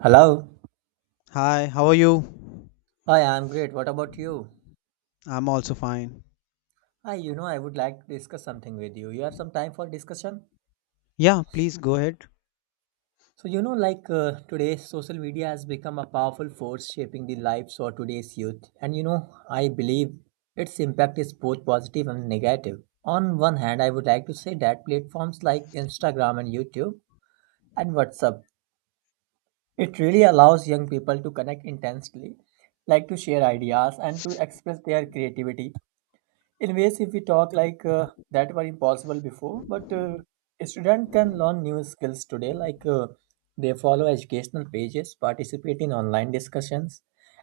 Hello. Hi, how are you? Hi, I'm great. What about you? I'm also fine. Hi, I would like to discuss something with you. You have some time for discussion? Yeah, please go ahead. Today, social media has become a powerful force shaping the lives of today's youth. I believe its impact is both positive and negative. On one hand, I would like to say that platforms like Instagram and YouTube and WhatsApp, it really allows young people to connect intensely, like to share ideas and to express their creativity in ways, if we talk like that were impossible before, but a student can learn new skills today, they follow educational pages, participate in online discussions,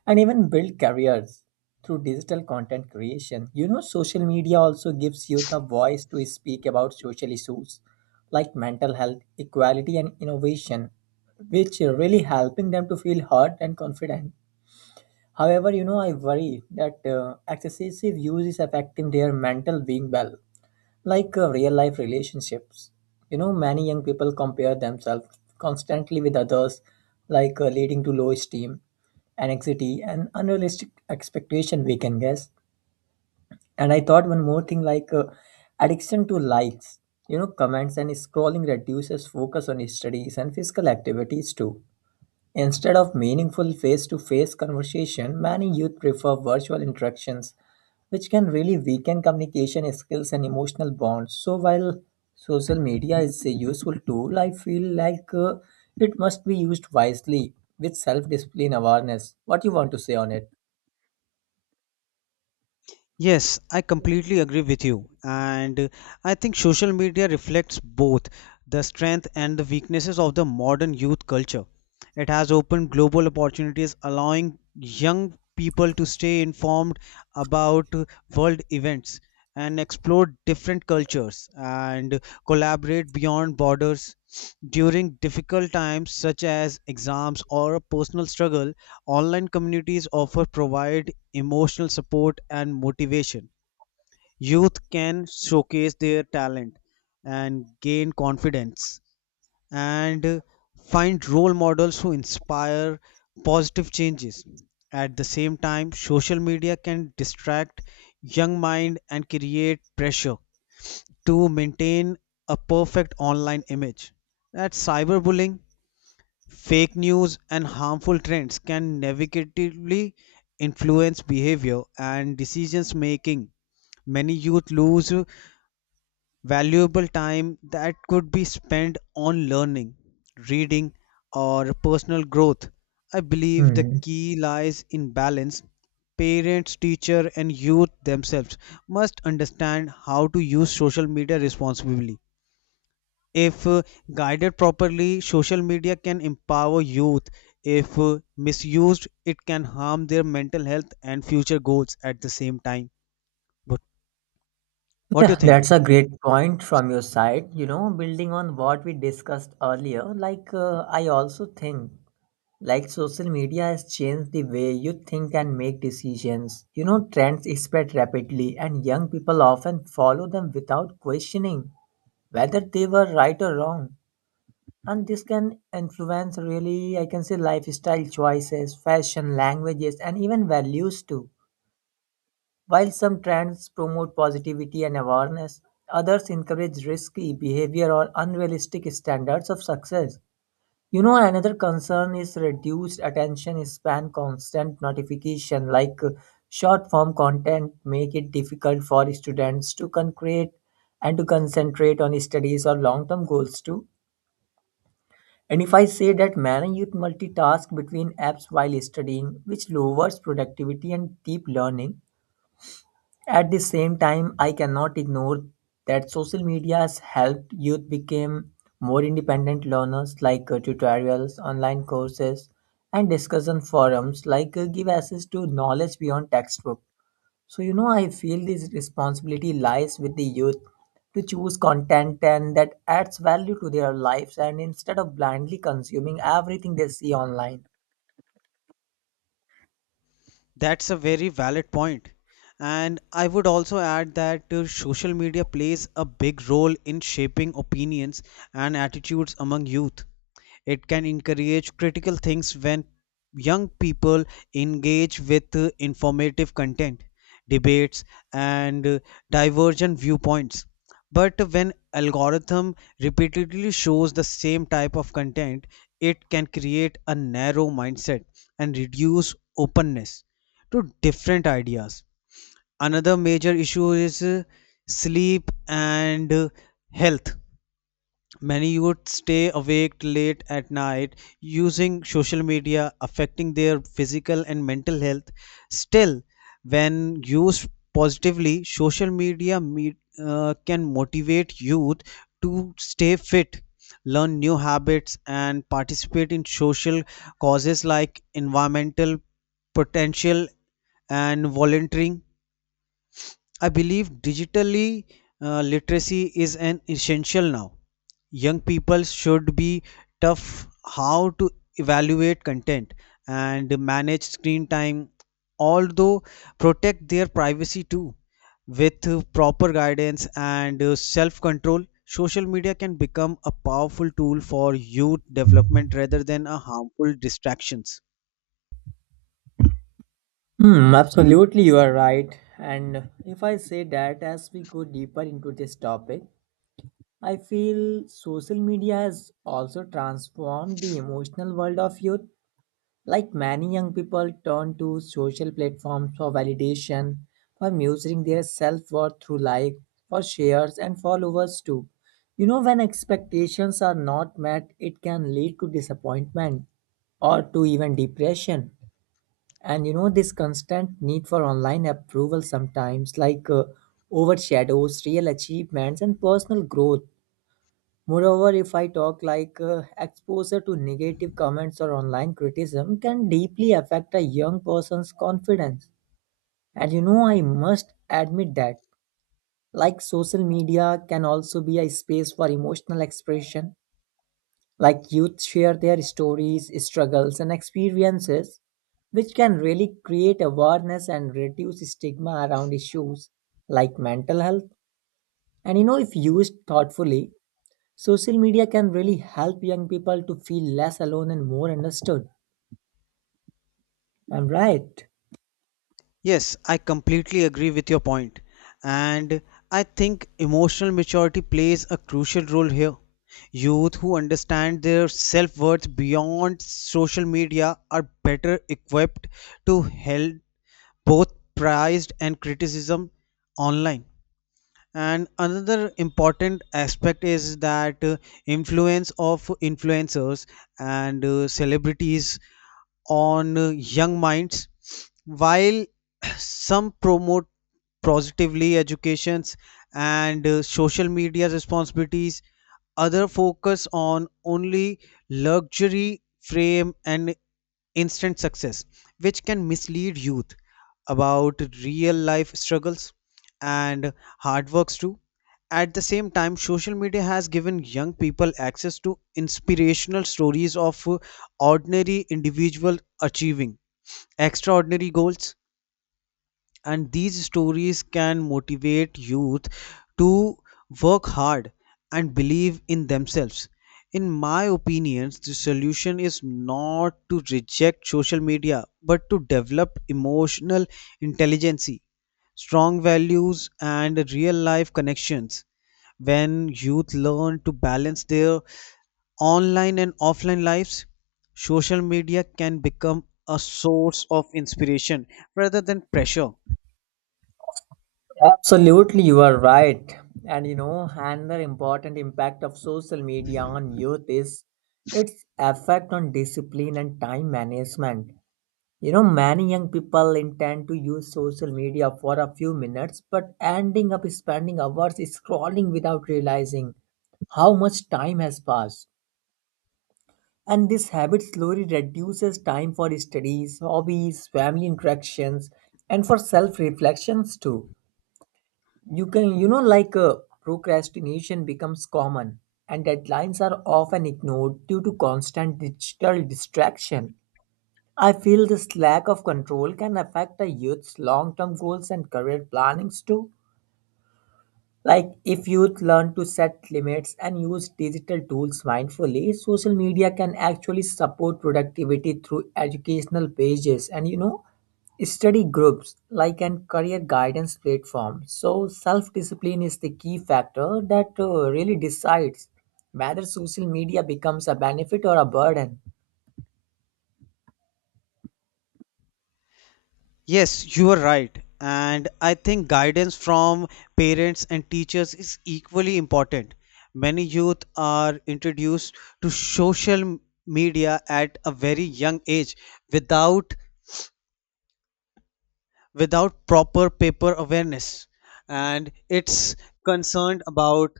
and even build careers through digital content creation. Social media also gives youth a voice to speak about social issues like mental health, equality, and innovation, which are really helping them to feel heard and confident. However, I worry that excessive use is affecting their mental being well, real life relationships. Many young people compare themselves constantly with others, leading to low esteem, anxiety, and unrealistic expectation. We can guess. And I thought one more thing, addiction to likes, comments and scrolling reduces focus on studies and physical activities too. Instead of meaningful face to face conversation, many youth prefer virtual interactions, which can really weaken communication skills and emotional bonds. So, while social media is a useful tool, I feel it must be used wisely with self discipline awareness. What you want to say on it? Yes, I completely agree with you. And I think social media reflects both the strength and the weaknesses of the modern youth culture. It has opened global opportunities, allowing young people to stay informed about world events and explore different cultures and collaborate beyond borders. During difficult times such as exams or a personal struggle, online communities offer provide emotional support, and motivation, youth can showcase their talent and gain confidence and find role models who inspire positive changes. At the same time, social media can distract young mind and create pressure to maintain a perfect online image. That's cyberbullying. Fake news and harmful trends can negatively influence behavior and decisions making. Many youth lose valuable time that could be spent on learning, reading, or personal growth. I believe the Hmm. key lies in balance. Parents, teacher, and youth themselves must understand how to use social media responsibly. If guided properly, social media can empower youth. If misused, it can harm their mental health and future goals at the same time. But what do you Yeah, think? that's a It? great point from your side. Building on what we discussed earlier, I also think like social media has changed the way you think and make decisions. Trends spread rapidly, and young people often follow them without questioning whether they were right or wrong. And this can influence really, I can say, lifestyle choices, fashion, languages, and even values too. While some trends promote positivity and awareness, others encourage risky behavior or unrealistic standards of success. Another concern is reduced attention span. Constant notification, short form content, make it difficult for students to concrete and to concentrate on studies or long term goals too. And if I say that many youth multitask between apps while studying, which lowers productivity and deep learning, at the same time, I cannot ignore that social media has helped youth become more independent learners tutorials, online courses, and discussion forums give access to knowledge beyond textbook. So I feel this responsibility lies with the youth to choose content and that adds value to their lives and instead of blindly consuming everything they see online. That's a very valid point. And I would also add that social media plays a big role in shaping opinions and attitudes among youth. It can encourage critical things when young people engage with informative content, debates, and divergent viewpoints. But when algorithm repeatedly shows the same type of content, it can create a narrow mindset and reduce openness to different ideas. Another major issue is sleep and health. Many would stay awake late at night using social media, affecting their physical and mental health. Still, when used positively, can motivate youth to stay fit, learn new habits, and participate in social causes like environmental potential and volunteering. I believe digitally literacy is an essential now. Young people should be tough how to evaluate content and manage screen time, although protect their privacy too. With proper guidance and self control, social media can become a powerful tool for youth development rather than a harmful distractions. Hmm, absolutely, you are right. And if I say that as we go deeper into this topic, I feel social media has also transformed the emotional world of youth. Like many young people turn to social platforms for validation, for measuring their self worth through likes, for shares, and followers too. When expectations are not met, it can lead to disappointment or to even depression. And this constant need for online approval sometimes overshadows real achievements and personal growth. Moreover, if I talk exposure to negative comments or online criticism can deeply affect a young person's confidence. And I must admit that like social media can also be a space for emotional expression like youth share their stories, struggles, and experiences, which can really create awareness and reduce stigma around issues like mental health. And if used thoughtfully, social media can really help young people to feel less alone and more understood. I'm right. Yes, I completely agree with your point, and I think emotional maturity plays a crucial role here. Youth who understand their self worth beyond social media are better equipped to help both praise and criticism online. And another important aspect is that influence of influencers and celebrities on young minds. While some promote positively educations and social media responsibilities, other focus on only luxury fame and instant success, which can mislead youth about real life struggles and hard works too. At the same time, social media has given young people access to inspirational stories of ordinary individuals achieving extraordinary goals, and these stories can motivate youth to work hard and believe in themselves. In my opinions, the solution is not to reject social media but to develop emotional intelligence, strong values, and real life connections. When youth learn to balance their online and offline lives, social media can become a source of inspiration rather than pressure. Absolutely, you are right. And another important impact of social media on youth is its effect on discipline and time management. Many young people intend to use social media for a few minutes but ending up spending hours scrolling without realizing how much time has passed. And this habit slowly reduces time for studies, hobbies, family interactions, and for self reflections too. You can, you know, like procrastination becomes common, and deadlines are often ignored due to constant digital distraction. I feel this lack of control can affect a youth's long term goals and career plannings too. Like, if youth learn to set limits and use digital tools mindfully, social media can actually support productivity through educational pages and study groups like and career guidance platform. So, self discipline is the key factor that really decides whether social media becomes a benefit or a burden. Yes, you are right. And I think guidance from parents and teachers is equally important. Many youth are introduced to media at a very young age without proper paper awareness, and it's concerned about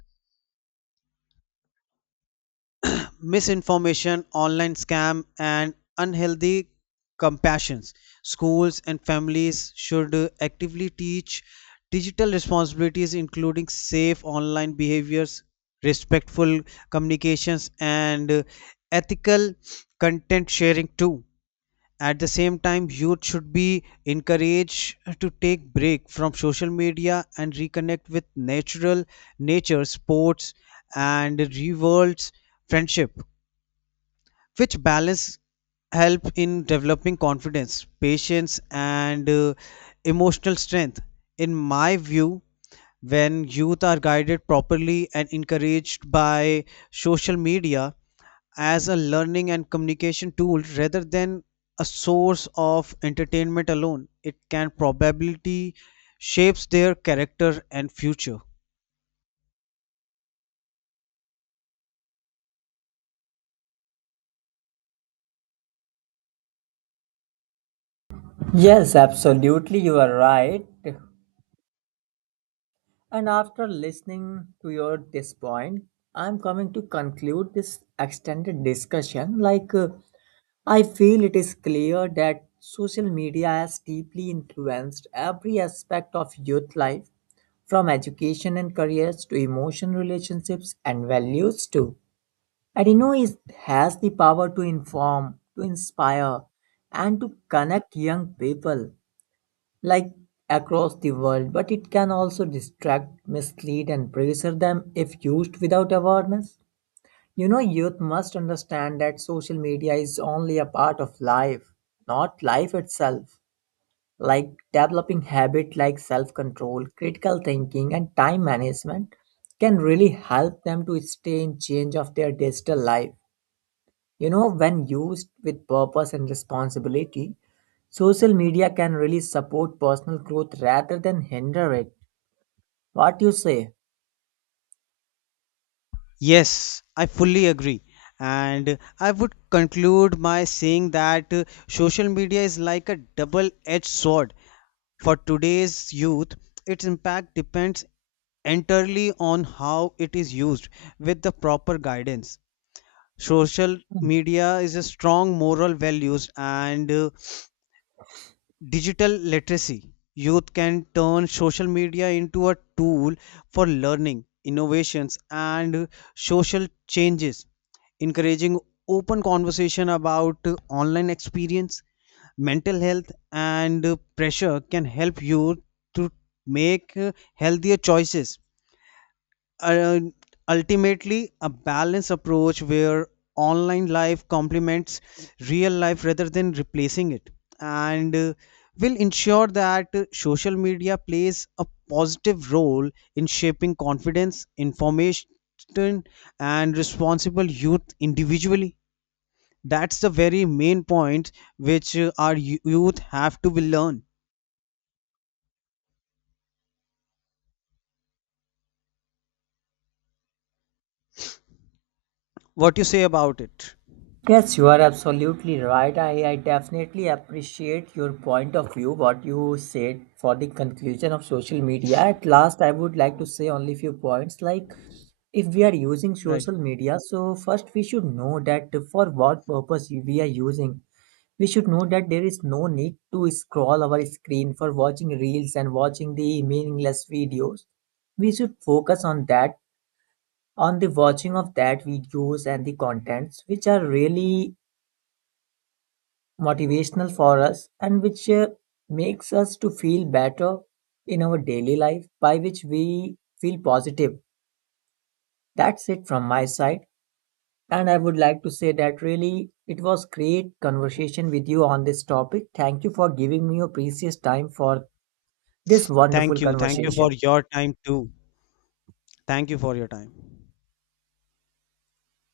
misinformation, online scam, and unhealthy compassions. Schools and families should actively teach digital responsibilities, including safe online behaviors, respectful communications, and ethical content sharing too. At the same time, youth should be encouraged to take break from social media and reconnect with natural nature, sports, and rewards friendship, which balance help in developing confidence patience and emotional strength. In my view, when youth are guided properly and encouraged by social media as a learning and communication tool rather than a source of entertainment alone, it can probably shapes their character and future. Yes, absolutely, you are right. And after listening to your this point, I'm coming to conclude this extended discussion. I feel it is clear that social media has deeply influenced every aspect of youth life, from education and careers to emotion relationships and values too. And it has the power to inform, to inspire, and to connect young people like across the world, but it can also distract, mislead, and pressure them if used without awareness. Youth must understand that social media is only a part of life, not life itself. Like developing habits like self control, critical thinking, and time management can really help them to stay in change of their digital life. When used with purpose and responsibility, social media can really support personal growth rather than hinder it. What you say? Yes, I fully agree. And I would conclude by saying that social media is like a double edged sword. For today's youth, its impact depends entirely on how it is used with the proper guidance. Social media is a strong moral values and digital literacy. Youth can turn social media into a tool for learning, innovations, and social changes. Encouraging open conversation about online experience, mental health, and pressure can help you to make healthier choices. uh, Ultimately, a balanced approach where online life complements real life rather than replacing it and will ensure that social media plays a positive role in shaping confidence, information, and responsible youth individually. That's the very main point which our youth have to be learned. What you say about it? Yes, you are absolutely right. I definitely appreciate your point of view, what you said for the conclusion of social media. At last, I would like to say only few points like if we are using Right. social media, so first we should know that for what purpose we are using. We should know that there is no need to scroll our screen for watching reels and watching the meaningless videos. We should focus on that, on the watching of that videos and the contents which are really motivational for us and which makes us to feel better in our daily life by which we feel positive. That's it from my side. And I would like to say that really it was great conversation with you on this topic. Thank you for giving me your precious time for this Thank wonderful you, thank you conversation. for your time too. Thank you for your time.